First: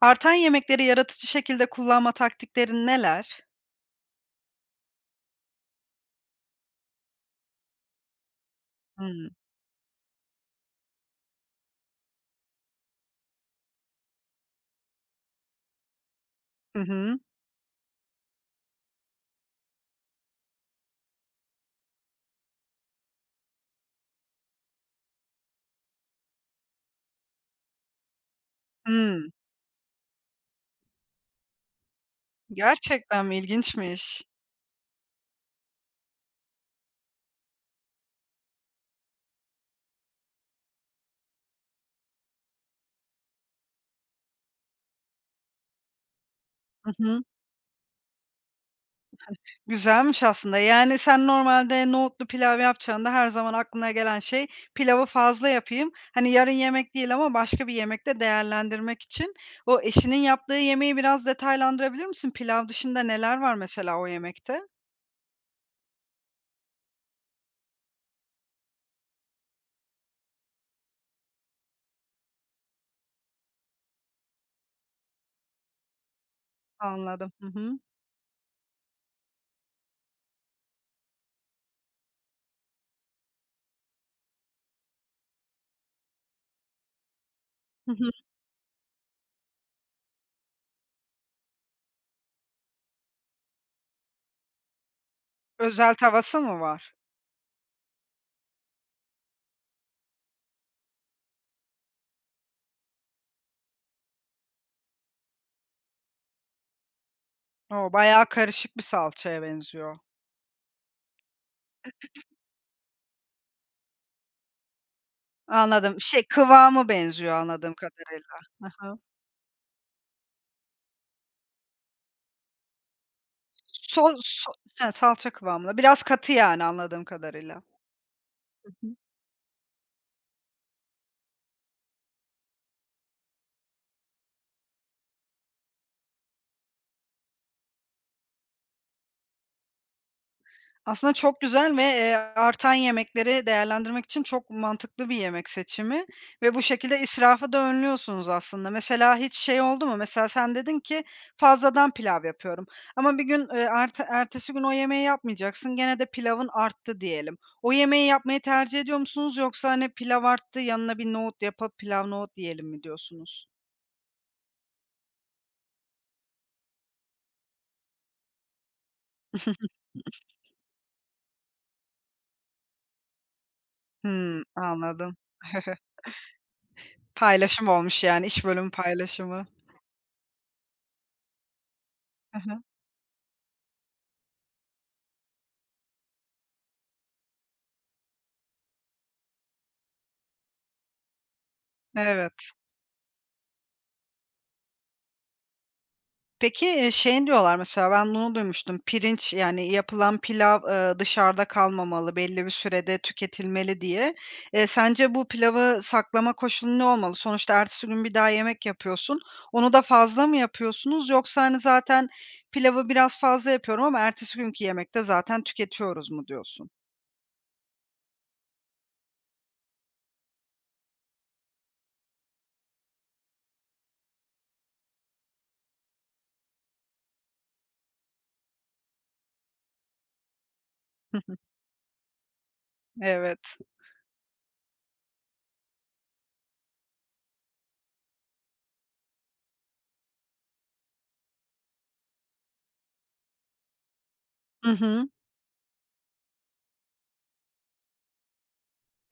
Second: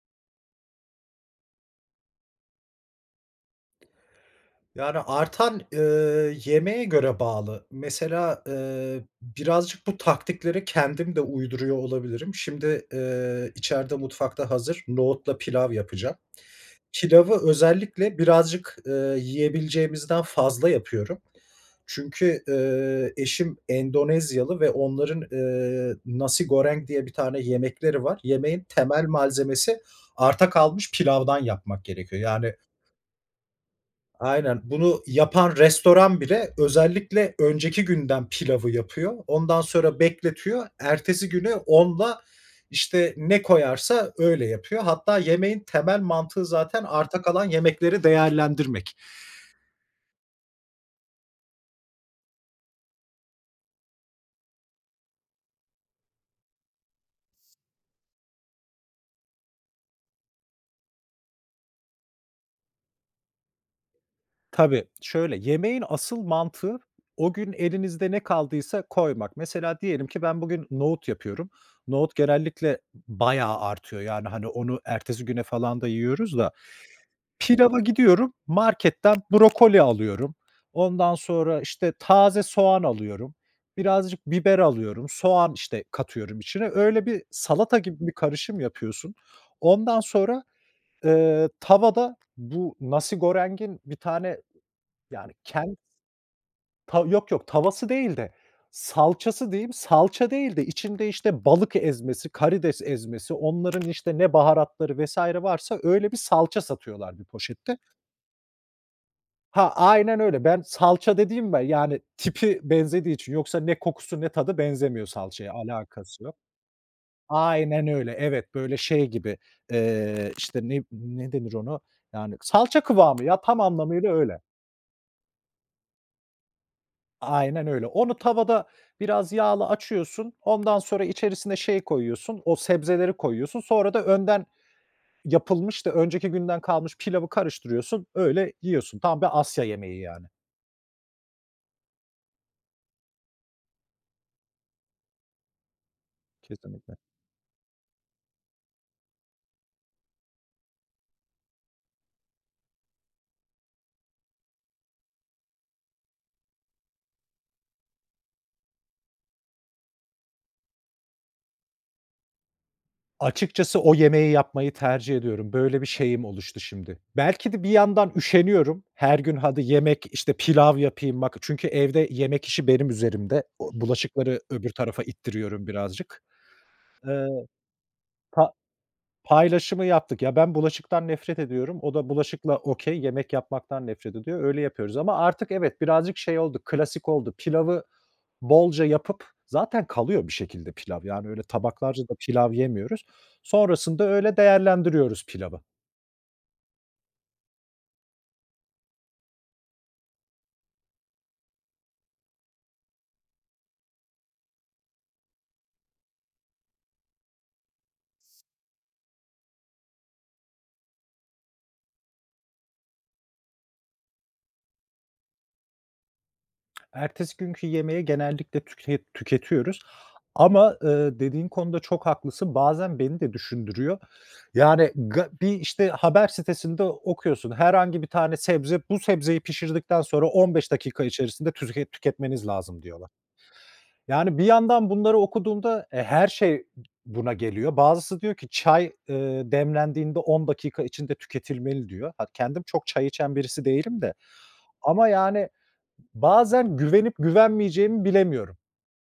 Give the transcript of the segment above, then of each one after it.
Artan yemekleri yaratıcı şekilde kullanma taktiklerin neler? Yani, artan eee, yemeğe göre bağlı. Mesela eee, Hımm. birazcık bu taktikleri kendim de uyduruyor olabilirim. Şimdi eee, içeride mutfakta hazır, nohutla pilav yapacağım. Hı hı. Pilavı özellikle birazcık eee, yiyebileceğimizden fazla yapıyorum çünkü eee, eşim Endonezyalı ve onların eee, nasi goreng diye bir tane yemekleri var. Yemeğin temel Hımm. malzemesi arta kalmış pilavdan yapmak gerekiyor yani Gerçekten mi? İlginçmiş. Aynen, bunu yapan restoran bile özellikle önceki günden pilavı yapıyor. Ondan sonra bekletiyor. Ertesi günü onla, işte, ne koyarsa öyle yapıyor. Hatta yemeğin temel mantığı zaten Hı arta hı. kalan yemekleri değerlendirmek. Güzelmiş aslında, yani, sen normalde nohutlu pilav yapacağında her zaman aklına gelen şey, pilavı fazla yapayım. Hani, "yarın yemek" değil ama başka "bir yemekte değerlendirmek" için... O, eşinin yaptığı yemeği biraz detaylandırabilir misin? Pilav dışında neler var mesela o yemekte? Tabii. Şöyle yemeğin asıl mantığı o gün elinizde ne kaldıysa koymak. Mesela diyelim ki ben bugün nohut yapıyorum. Nohut genellikle bayağı artıyor yani, hani, onu ertesi güne falan da yiyoruz da. Anladım. Hı hı. Pilavı gidiyorum marketten brokoli alıyorum. Ondan sonra, işte, taze soğan alıyorum. Birazcık biber alıyorum. Soğan, işte, katıyorum içine. Öyle bir salata Hı gibi hı. bir karışım yapıyorsun. Ondan sonra eee, tavada bu nasi goreng'in bir tane yani ken Özel tavası mı var? Tav yok, yok tavası değil de salçası diyeyim, salça değil de içinde işte balık ezmesi, karides ezmesi, onların işte ne baharatları vs. varsa öyle bir salça satıyorlar bir poşette. O! Bayağı karışık bir salçaya Ha, benziyor. aynen öyle. Ben salça dediğim be yani tipi benzediği için yoksa ne kokusu ne tadı benzemiyor salçaya, Anladım. Şey alakası yok. kıvamı benziyor anladığım Aynen öyle, kadarıyla. evet Hı böyle hı. şey gibi eee, işte ne ne denir ona, yani salça kıvamı ya, tam anlamıyla öyle. Sos he, salça kıvamında. Biraz katı yani anladığım kadarıyla. Aynen öyle. Onu tavada Hı hı. biraz yağla açıyorsun. Ondan sonra içerisine şey koyuyorsun, o sebzeleri koyuyorsun. Sonra da önden yapılmış da önceki günden kalmış pilavı karıştırıyorsun, öyle yiyorsun. Tam bir Asya yemeği yani. Aslında, çok güzel ve, eee, artan yemekleri değerlendirmek için çok mantıklı bir yemek seçimi ve bu Kesinlikle. şekilde israfı da önlüyorsunuz, aslında. Mesela hiç şey oldu mu? Mesela sen dedin ki fazladan pilav yapıyorum. Ama 1 gün, eee, erte ertesi gün o yemeği yapmayacaksın gene de pilavın arttı diyelim. O yemeği yapmayı tercih ediyor musunuz yoksa, hani, pilav arttı, "Yanına bir nohut yapıp pilav nohut yiyelim." mi diyorsunuz? Açıkçası o yemeği yapmayı tercih ediyorum. Böyle bir şeyim oluştu şimdi. Belki de bir yandan üşeniyorum. Her gün hadi yemek, işte, pilav yapayım bak çünkü evde yemek işi benim üzerimde. U bulaşıkları Hımm. öbür tarafa Anladım. ittiriyorum birazcık. Eee, Paylaşım olmuş yani iş pa bölümü paylaşımı. paylaşımı yaptık. Ya, ben bulaşıktan nefret ediyorum. O da Hı bulaşıkla hı. okey, yemek yapmaktan nefret ediyor. Öyle yapıyoruz ama artık evet birazcık şey oldu klasik oldu. Pilavı bolca yapıp zaten kalıyor bir şekilde pilav. Yani, öyle tabaklarca da Evet. pilav yemiyoruz. Sonrasında öyle değerlendiriyoruz pilavı. Peki, eee, şeyin diyorlar mesela ben bunu duymuştum: Pirinç, yani yapılan pilav, ııı, dışarıda kalmamalı belli bir sürede tüketilmeli diye. Eee, sence bu pilavı saklama koşulu ne olmalı? Sonuçta ertesi gün bir daha yemek yapıyorsun. Onu da fazla mı yapıyorsunuz yoksa hani, "Zaten pilavı biraz fazla yapıyorum ama ertesi günkü yemekte zaten tüketiyoruz." mu diyorsun? Ertesi günkü yemeği genellikle tüke tüketiyoruz ama, ııı, dediğin konuda çok haklısın, bazen beni de düşündürüyor. Yani, ga bir işte haber sitesinde okuyorsun herhangi bir tane sebze, bu sebzeyi pişirdikten sonra 15 dakika Hı hı. içerisinde tuzket tüketmeniz lazım diyorlar. Evet. Yani, bir yandan bunları okuduğumda, e, her şey buna geliyor. Bazısı diyor ki çay, ııı, demlendiğinde 10 dakika içinde tüketilmeli diyor. Ha, kendim çok çay içen birisi değilim de Hı ama hı. yani bazen güvenip güvenmeyeceğimi bilemiyorum.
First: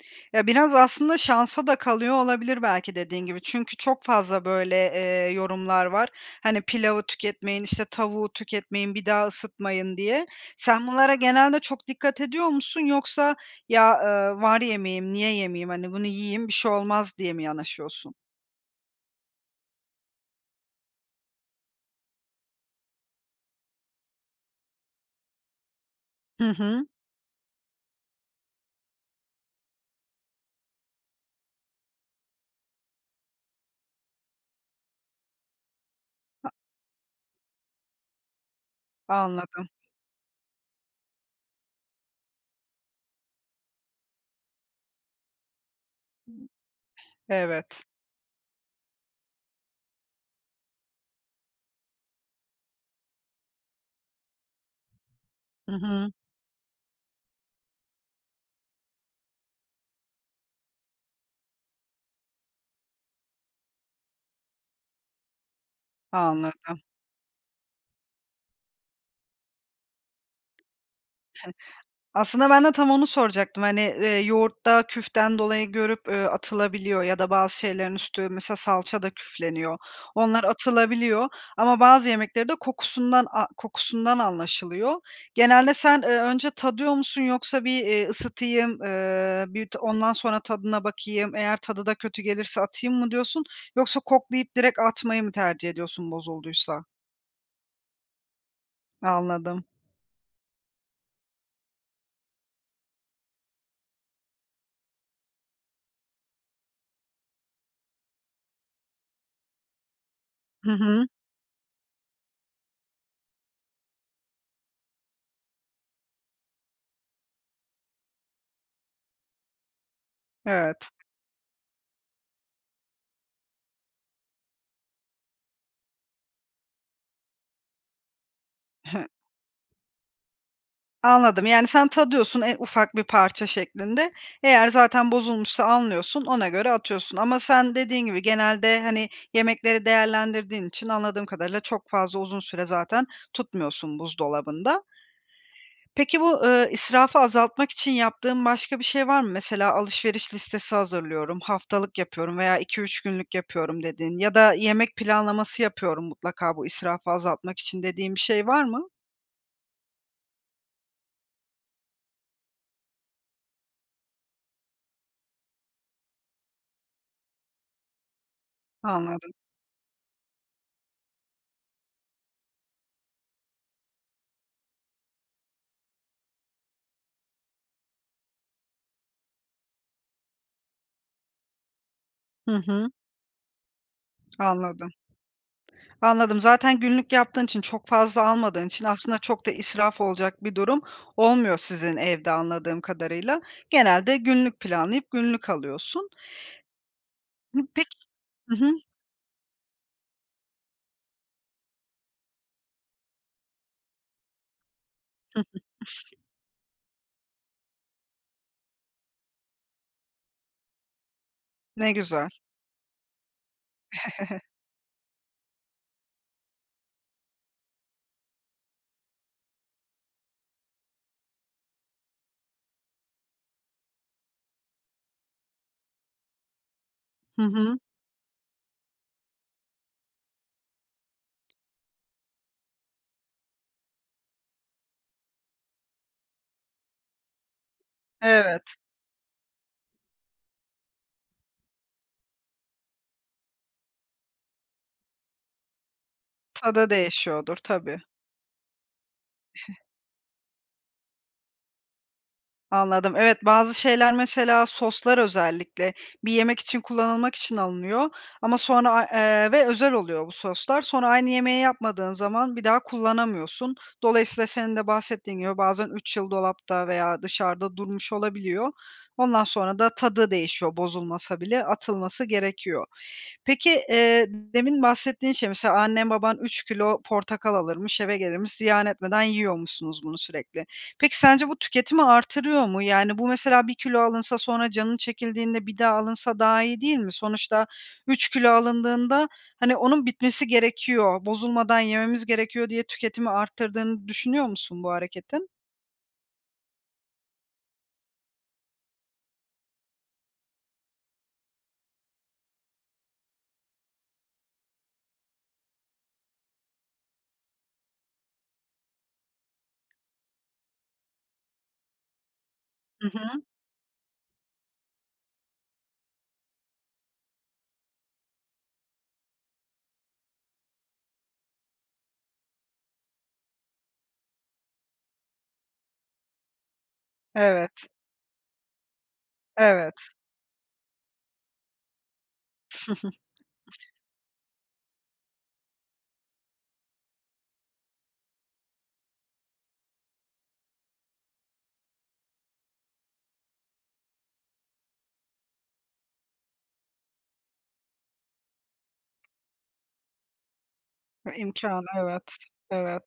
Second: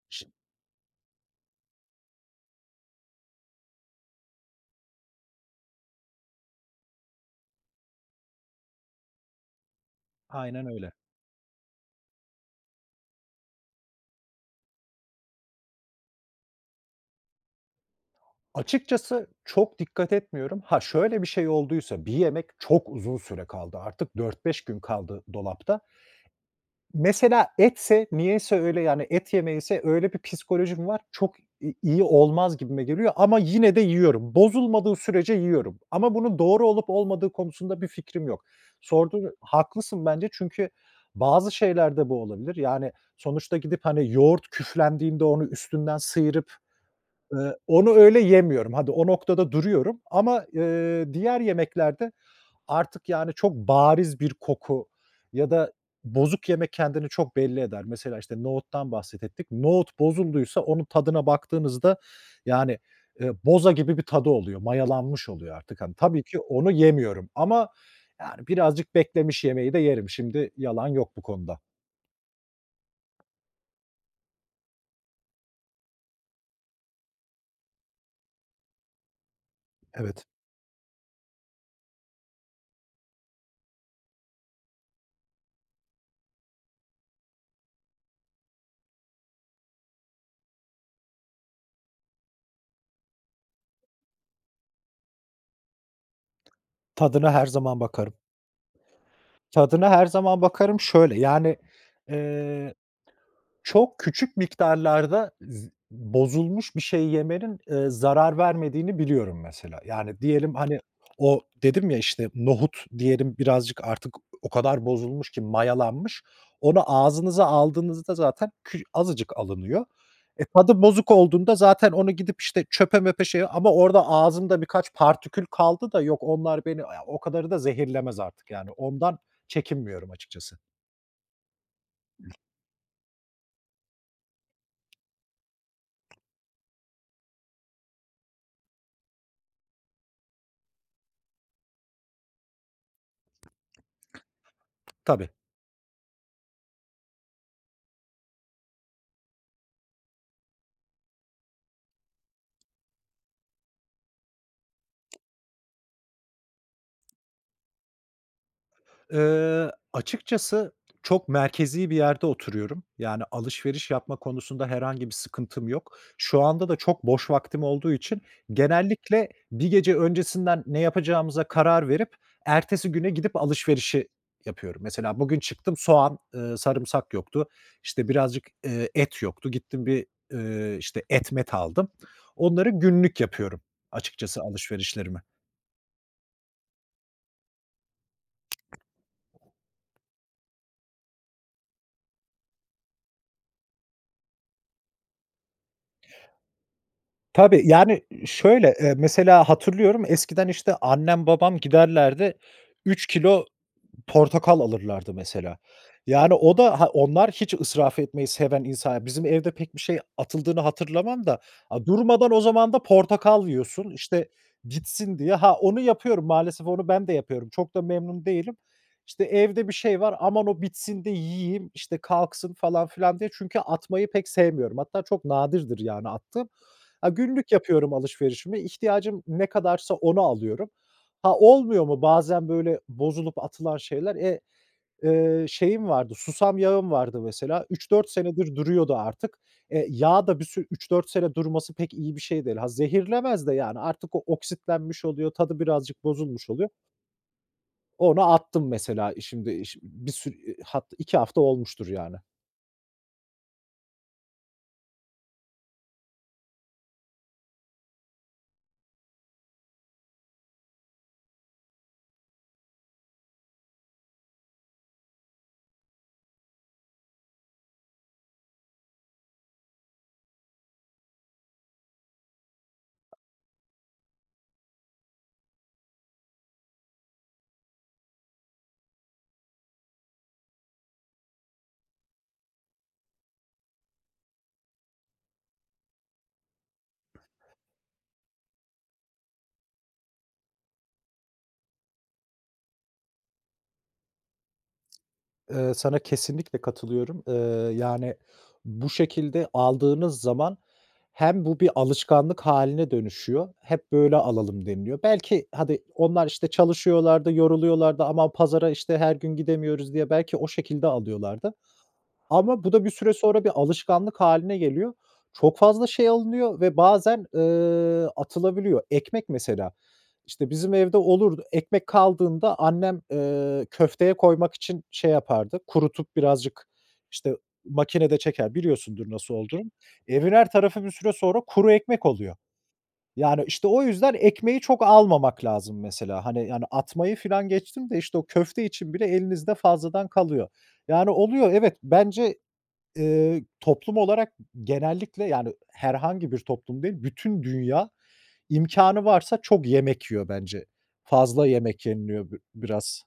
Şi Ya, biraz aslında şansa da kalıyor olabilir belki dediğin gibi. Çünkü çok fazla böyle, eee, yorumlar var. Hani, "Pilavı tüketmeyin, işte tavuğu tüketmeyin, bir daha ısıtmayın." diye. Aynen Sen öyle. bunlara genelde çok dikkat ediyor musun yoksa ya, ııı, "Var yemeğim, niye yemeyeyim? Hani, bunu yiyeyim bir şey olmaz." diye mi yanaşıyorsun? Açıkçası çok dikkat etmiyorum. Ha, şöyle bir şey olduysa, bir yemek çok uzun süre kaldı artık 4-5 gün kaldı dolapta Hı hı. mesela etse, niyeyse öyle, yani et yemeğiyse öyle bir psikolojim var, çok i iyi olmaz gibime geliyor ama yine de yiyorum. Bozulmadığı sürece yiyorum ama bunun [unintelligible] doğru olup olmadığı konusunda bir fikrim yok. Sordun, Anladım. haklısın bence çünkü bazı şeyler de bu olabilir. Yani, sonuçta gidip hani yoğurt küflendiğinde onu üstünden sıyırıp, ııı, Evet. onu öyle yemiyorum. Hadi, o noktada duruyorum ama, ııı, diğer yemeklerde artık yani çok bariz bir koku ya da Hı hı. bozuk yemek kendini çok belli eder. Mesela işte nohuttan bahsettik. Nohut bozulduysa onun tadına baktığınızda yani, eee, boza gibi bir tadı oluyor, mayalanmış oluyor artık. Hani, tabii ki onu Anladım. yemiyorum ama yani birazcık beklemiş yemeği de yerim. Şimdi yalan yok bu konuda. Aslında ben de tam onu soracaktım hani, eee, yoğurtta küften dolayı görüp atılabiliyor ya da bazı şeylerin üstü mesela salça da küfleniyor. Evet. Onlar atılabiliyor ama bazı yemekleri de kokusundan a kokusundan anlaşılıyor. Genelde sen, ııı, önce tadıyor musun yoksa bir, ııı, "Isıtayım, ııı, bir de ondan sonra tadına bakayım, eğer tadı da kötü gelirse atayım." mı diyorsun yoksa koklayıp direkt atmayı mı tercih ediyorsun bozulduysa? Tadına her zaman bakarım. Anladım. "Tadına her zaman bakarım." şöyle: Yani, ııı, çok küçük miktarlarda zı bozulmuş bir şey yemenin, ııı, zarar vermediğini biliyorum mesela. Yani diyelim, Hı hani, hı. o dedim ya işte nohut diyelim birazcık artık o kadar bozulmuş ki mayalanmış. Onu ağzınıza aldığınızda zaten kü azıcık alınıyor. E, tadı Evet. bozuk olduğunda zaten onu gidip işte çöpe möpe şeye ama orada ağzımda birkaç partikül kaldı da yok, onlar beni, ya, o kadarı da zehirlemez artık yani, ondan çekinmiyorum açıkçası. Anladım yani sen tadıyorsun, en ufak bir parça şeklinde. Eğer zaten bozulmuşsa anlıyorsun, ona göre atıyorsun. Ama sen, dediğin gibi, genelde, hani, yemekleri değerlendirdiğin için anladığım kadarıyla çok fazla uzun süre zaten tutmuyorsun buzdolabında. Tabii. Peki bu, ııı, israfı azaltmak için yaptığın başka bir şey var mı? Mesela alışveriş listesi hazırlıyorum, haftalık yapıyorum veya 2-3 günlük yapıyorum dediğin ya da yemek planlaması yapıyorum mutlaka bu israfı azaltmak için dediğin bir şey var mı? Iıı, açıkçası çok merkezi bir yerde oturuyorum. Yani, alışveriş yapma konusunda herhangi bir sıkıntım yok. Şu anda da çok boş vaktim olduğu için genellikle Anladım. bir gece öncesinden ne yapacağımıza karar verip ertesi güne gidip alışverişi yapıyorum. Mesela bugün çıktım soğan, ııı, sarımsak yoktu. İşte, birazcık, ııı, et yoktu. Gittim bir, ııı, işte et met aldım. Hı Onları hı. günlük yapıyorum açıkçası Anladım. alışverişlerimi. Anladım. Zaten günlük yaptığın için, çok fazla almadığın için aslında çok da israf olacak bir durum olmuyor sizin evde anladığım kadarıyla. Genelde günlük planlayıp günlük alıyorsun. Hı, Tabii, pek yani, Hı hı. şöyle, ııı, mesela hatırlıyorum, eskiden işte annem babam giderlerdi 3 kilo portakal alırlardı mesela. Yani, o da ha, onlar hiç israf etmeyi seven insanlar bizim evde pek bir şey atıldığını hatırlamam da, a Ne güzel. durmadan o zaman da portakal yiyorsun işte bitsin diye. Ha, onu yapıyorum, maalesef onu ben de yapıyorum. Çok da memnun değilim. İşte, evde bir şey var, "Aman, o bitsin de yiyeyim, işte, kalksın." falan filan diye çünkü atmayı pek sevmiyorum. Hatta çok nadirdir yani attığım. Ha, Hı günlük hı. yapıyorum alışverişimi, ihtiyacım ne kadarsa onu alıyorum. Ha, olmuyor mu bazen böyle bozulup atılan şeyler? Eee, ııı, şeyim vardı, susam yağım vardı mesela. 3 4 senedir Evet. duruyordu artık. E, yağ da bir sürü 3 -4 sene durması pek iyi bir şey değil. Ha, zehirlemez de yani artık o oksitlenmiş oluyor. Tadı birazcık bozulmuş oluyor. Tadı değişiyordur tabii. Onu attım mesela şimdi şi bir sürü haf 2 hafta olmuştur yani. Anladım. Evet bazı şeyler, mesela soslar özellikle, bir yemek için kullanılmak için alınıyor ama sonra, aaa, eee, ve özel oluyor bu soslar, sonra aynı yemeği yapmadığın zaman bir daha kullanamıyorsun. Dolayısıyla senin de bahsettiğin gibi bazen 3 yıl dolapta veya dışarıda durmuş olabiliyor. Ondan sonra da tadı değişiyor, bozulmasa bile atılması gerekiyor. Peki, eee, demin bahsettiğin şey mesela annen baban 3 kilo portakal alırmış, eve gelirmiş, ziyan etmeden yiyormuşsunuz bunu sürekli. Peki sence bu tüketimi artırıyor mu? Yani bu mesela 1 kilo alınsa sonra canın çekildiğinde bir daha alınsa daha iyi değil mi? Sonuçta 3 kilo alındığında hani onun bitmesi gerekiyor, bozulmadan yememiz gerekiyor diye tüketimi arttırdığını düşünüyor musun bu hareketin? Eee, sana kesinlikle katılıyorum. Eee, yani bu şekilde aldığınız zaman hem bu bir alışkanlık hâline dönüşüyor, "Hep böyle alalım." deniliyor Belki, hadi, onlar, işte, çalışıyorlar da, yoruluyorlar da... Aman, pazara, işte, her gün gidemiyoruz diye belki o şekilde alıyorlardı. Ama bu da bir Hı süre hı. sonra bir alışkanlık hâline geliyor. Çok fazla şey alınıyor ve bazen, eee, atılabiliyor. Ekmek mesela; işte, bizim evde olurdu. Ekmek kaldığında annem, eee, köfteye koymak için şey yapardı, kurutup birazcık, işte, Evet. makinede çeker, biliyorsundur nasıl olduğunu. Evet. Evin her tarafı bir süre sonra kuru ekmek oluyor. Yani, işte, o yüzden ekmeği çok almamak lazım mesela. Hani, yani atmayı filan geçtim de, işte, o köfte için bile elinizde fazladan kalıyor. Yani oluyor, evet, bence, eee, toplum olarak genellikle yani herhangi bir toplum değil, bütün dünya imkânı varsa çok yemek yiyor bence. Ha, Fazla imkân... yemek yeniliyor Evet, bi evet. biraz.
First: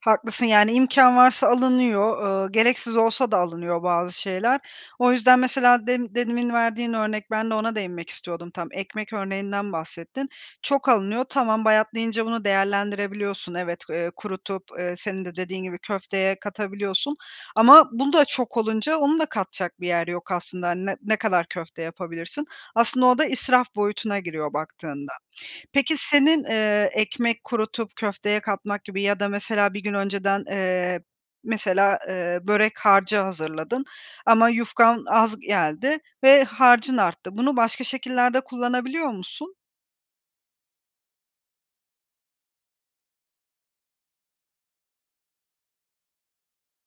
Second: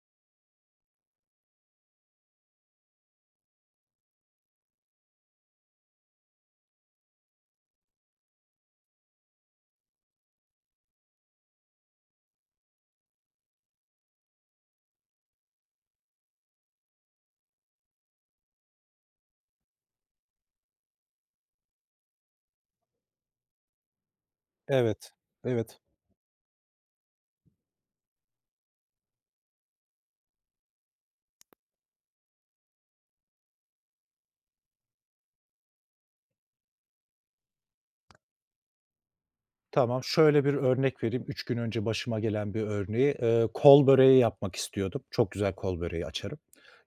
Haklısın. Yani imkân varsa alınıyor, eee, gereksiz olsa da alınıyor bazı şeyler. O yüzden mesela dem demin verdiğin örnek, ben de ona değinmek istiyordum tam, ekmek örneğinden bahsettin. Çok alınıyor, tamam, bayatlayınca bunu değerlendirebiliyorsun, evet, eee, kurutup, eee, senin de dediğin gibi, köfteye katabiliyorsun ama bu da çok olunca onu da katacak bir yer yok aslında. Hani ne ne kadar köfte yapabilirsin? Aslında o da israf boyutuna giriyor Evet. baktığında. Evet. Peki senin, eee, ekmek kurutup köfteye katmak gibi ya da mesela 1 gün önceden, eee, mesela, eee, börek harcı hazırladın ama yufkan az geldi ve harcın arttı. Bunu başka şekillerde kullanabiliyor musun? Tamam. Şöyle bir örnek vereyim 3 gün önce başıma gelen bir örneği. Eee, kol böreği yapmak istiyordum. Çok güzel kol böreği açarım.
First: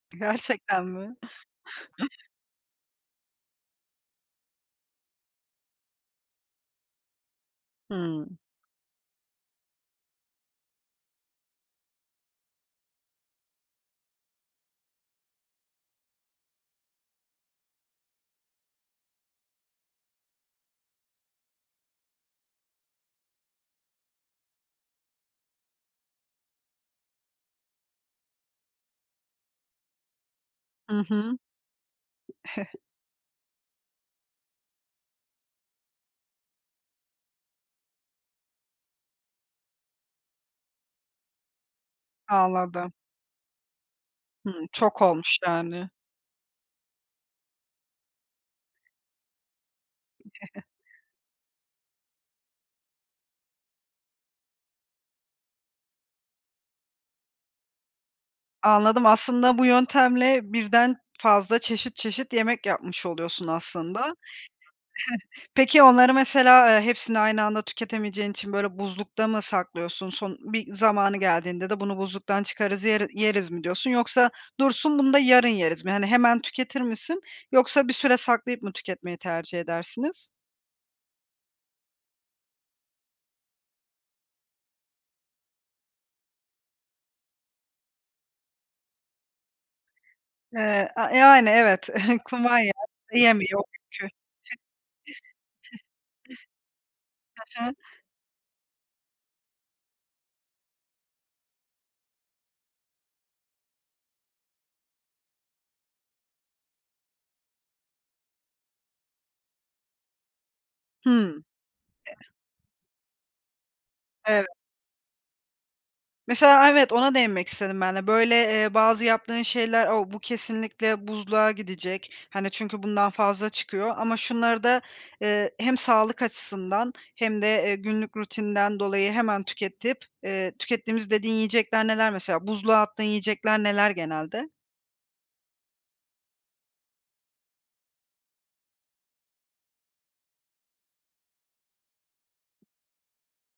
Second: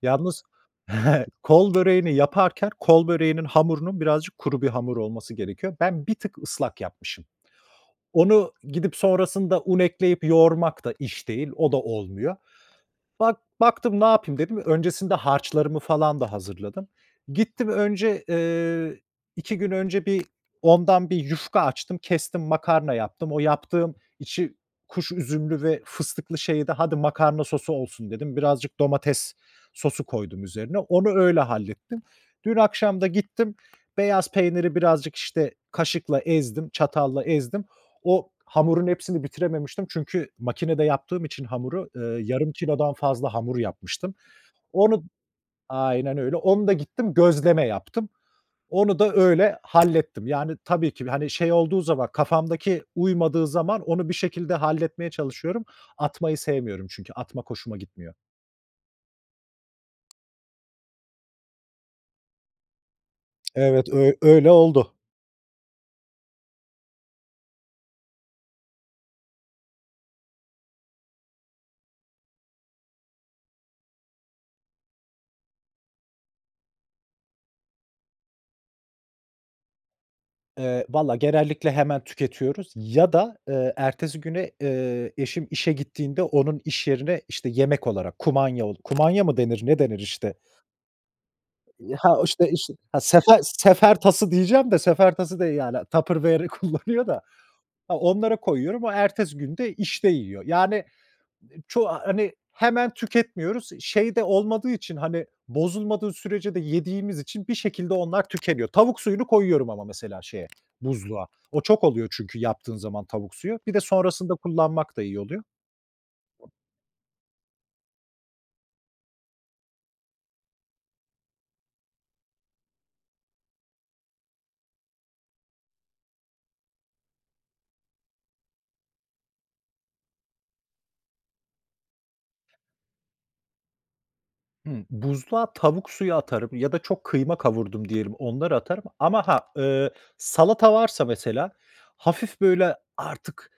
Yalnız, Gerçekten mi? kol böreğini yaparken kol böreğinin hamurunun birazcık kuru bir hamur olması gerekiyor. Ben bir tık ıslak yapmışım. Hı. Onu gidip sonrasında un ekleyip yoğurmak da iş değil, o da olmuyor. Bak baktım ne yapayım, dedim, öncesinde harçlarımı falan da hazırladım. Gittim önce, eee, 2 gün önce bir ondan bir yufka açtım. Kestim, makarna yaptım. O yaptığım içi, kuş üzümlü ve fıstıklı şeyi de "Hadi, makarna sosu olsun." dedim. Birazcık domates sosu koydum üzerine; Hı onu hı. öyle hallettim. Dün akşam da gittim, beyaz peyniri birazcık, işte, kaşıkla ezdim, çatalla ezdim. O hamurun hepsini bitirememiştim çünkü makinede yaptığım için hamuru, eee, yarım kilodan Anladım. fazla hamur yapmıştım. Hı. Çok Onu olmuş yani. aynen öyle, onu da gittim, gözleme yaptım. Onu da öyle hallettim. Yani tabii ki, hani, şey olduğu zaman, kafamdaki uymadığı zaman onu bir şekilde halletmeye çalışıyorum. Atmayı sevmiyorum çünkü atmak hoşuma gitmiyor. Anladım. Aslında bu yöntemle 1'den fazla çeşit çeşit yemek yapmış oluyorsun Evet, aslında. Heh. öy öyle oldu. Peki onları mesela, eee, hepsini aynı anda tüketemeyeceğin için, böyle, buzlukta mı saklıyorsun? Son bir zamanı geldiğinde de "Bunu buzluktan çıkarız yeri yeriz." mi diyorsun yoksa "Dursun, bunu da yarın yeriz." mi? Hani, hemen tüketir misin yoksa bir süre saklayıp mı tüketmeyi tercih edersiniz? Eee, valla genellikle hemen tüketiyoruz ya da, eee, ertesi güne, eee, eşim işe gittiğinde onun iş yerine, işte, yemek olarak, kumanya ol kumanya mı denir, ne denir, işte? Eee. A yani, evet. Ya, ha, o, işte, Kumanya işi [unintelligible] ha, sefer çünkü sefer tası diyeceğim de sefer tası değil, yani, Tupperware'i kullanıyor da. Hı hı. Ha, onlara koyuyorum. O ertesi gün de işte yiyor. Yani e çoğu a hani, hemen tüketmiyoruz. İ şey de olmadığı için, hani, bozulmadığı sürece de yediğimiz için bir şekilde onlar tükeniyor. Tavuk suyunu koyuyorum ama mesela şeye buzluğa. Hımm. O çok oluyor çünkü yaptığın zaman tavuk suyu. Bir de sonrasında Evet. kullanmak da iyi oluyor. Mesela, aaa, evet, ona değinmek istedim ben de. Böyle, eee, bazı yaptığın şeyler, o "Bu, kesinlikle buzluğa gidecek, hani, çünkü bundan fazla çıkıyor. Ama şunları da, eee, hem sağlık açısından hem de, eee, günlük rutinden dolayı hemen tüketip, eee, tükettiğimiz..." dediğin yiyecekler neler mesela? Buzluğa attığın yiyecekler neler genelde? Hımm. Buzluğa tavuk suyu atarım ya da çok kıyma kavurdum diyelim, onları atarım. Ama ha, ııı, salata varsa mesela hafif böyle artık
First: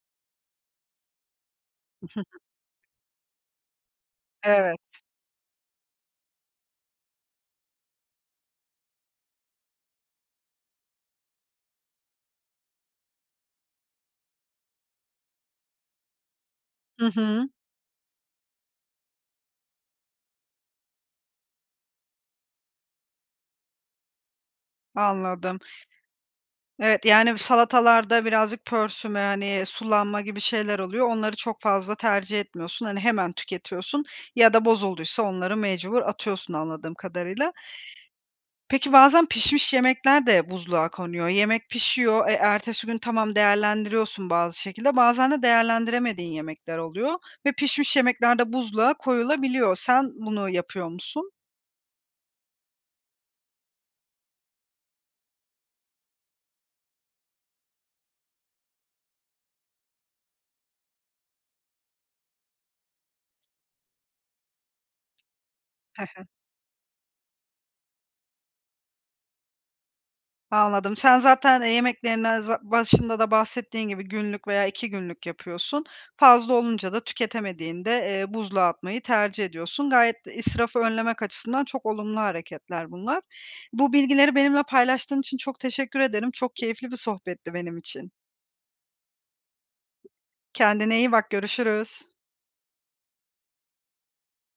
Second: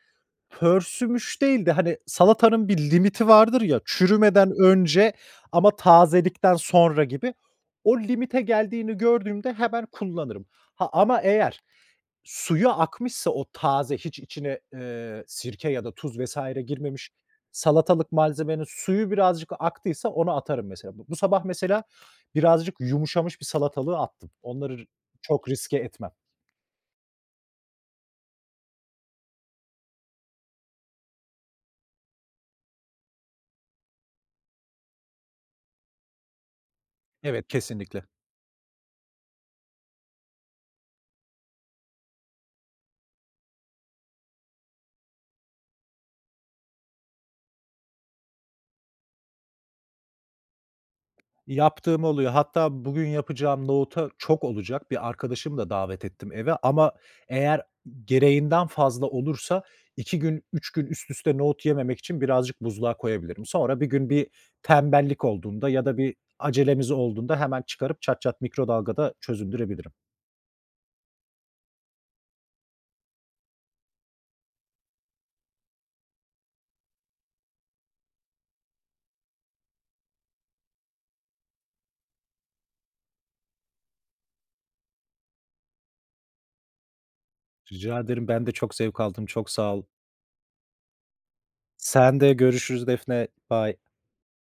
pörsümüş değil de, hani, salatanın bir limiti vardır ya, çürümeden Evet. önce ama tazelikten sonra gibi, o limite geldiğini gördüğümde hemen kullanırım. Ha, ama eğer suyu akmışsa, o taze, hiç içine, eee, sirke ya da tuz vs. Hı girmemiş hı. salatalık malzemenin suyu birazcık aktıysa, onu atarım mesela. Bu bu sabah mesela birazcık yumuşamış bir salatalığı attım. Onları r çok Anladım. riske etmem. Evet. Yani, bu salatalarda birazcık pörsüme, hani, sulanma gibi şeyler oluyor, onları çok fazla tercih etmiyorsun. Hani, hemen tüketiyorsun ya da bozulduysa onları mecbur atıyorsun anladığım Evet, kadarıyla. kesinlikle. Peki bazen pişmiş yemekler de buzluğa konuyor. Yemek pişiyor, e, ertesi gün, tamam, değerlendiriyorsun bazı şekilde. Bazen de değerlendiremediğin yemekler oluyor ve pişmiş yemekler de buzluğa koyulabiliyor. Sen bunu yapıyor musun? Yaptığım oluyor. Hatta bugün yapacağım nohuta Çok olacak. Bir arkadaşımı da davet ettim eve ama eğer gereğinden fazla olursa 2 gün, 3 gün üst üste nohut yememek için birazcık buzluğa koyabilirim. Sonra bir gün bir tembellik olduğunda ya da He bir he. acelemiz olduğunda hemen çıkarıp çat çat mikrodalgada çözündürebilirim. Anladım. Sen zaten, eee, yemeklerinden za başında da bahsettiğin gibi günlük veya 2 günlük yapıyorsun. Fazla olunca da tüketemediğinde, eee, buzluğa atmayı tercih ediyorsun. Gayet de israfı önlemek açısından çok olumlu hareketler bunlar. Bu bilgileri benimle paylaştığın için çok teşekkür ederim. Çok keyifli bir sohbetti benim Rica için. ederim. Ben de çok zevk aldım, çok sağ ol. Kendine iyi bak. Görüşürüz. Sen de. Görüşürüz Defne, bay.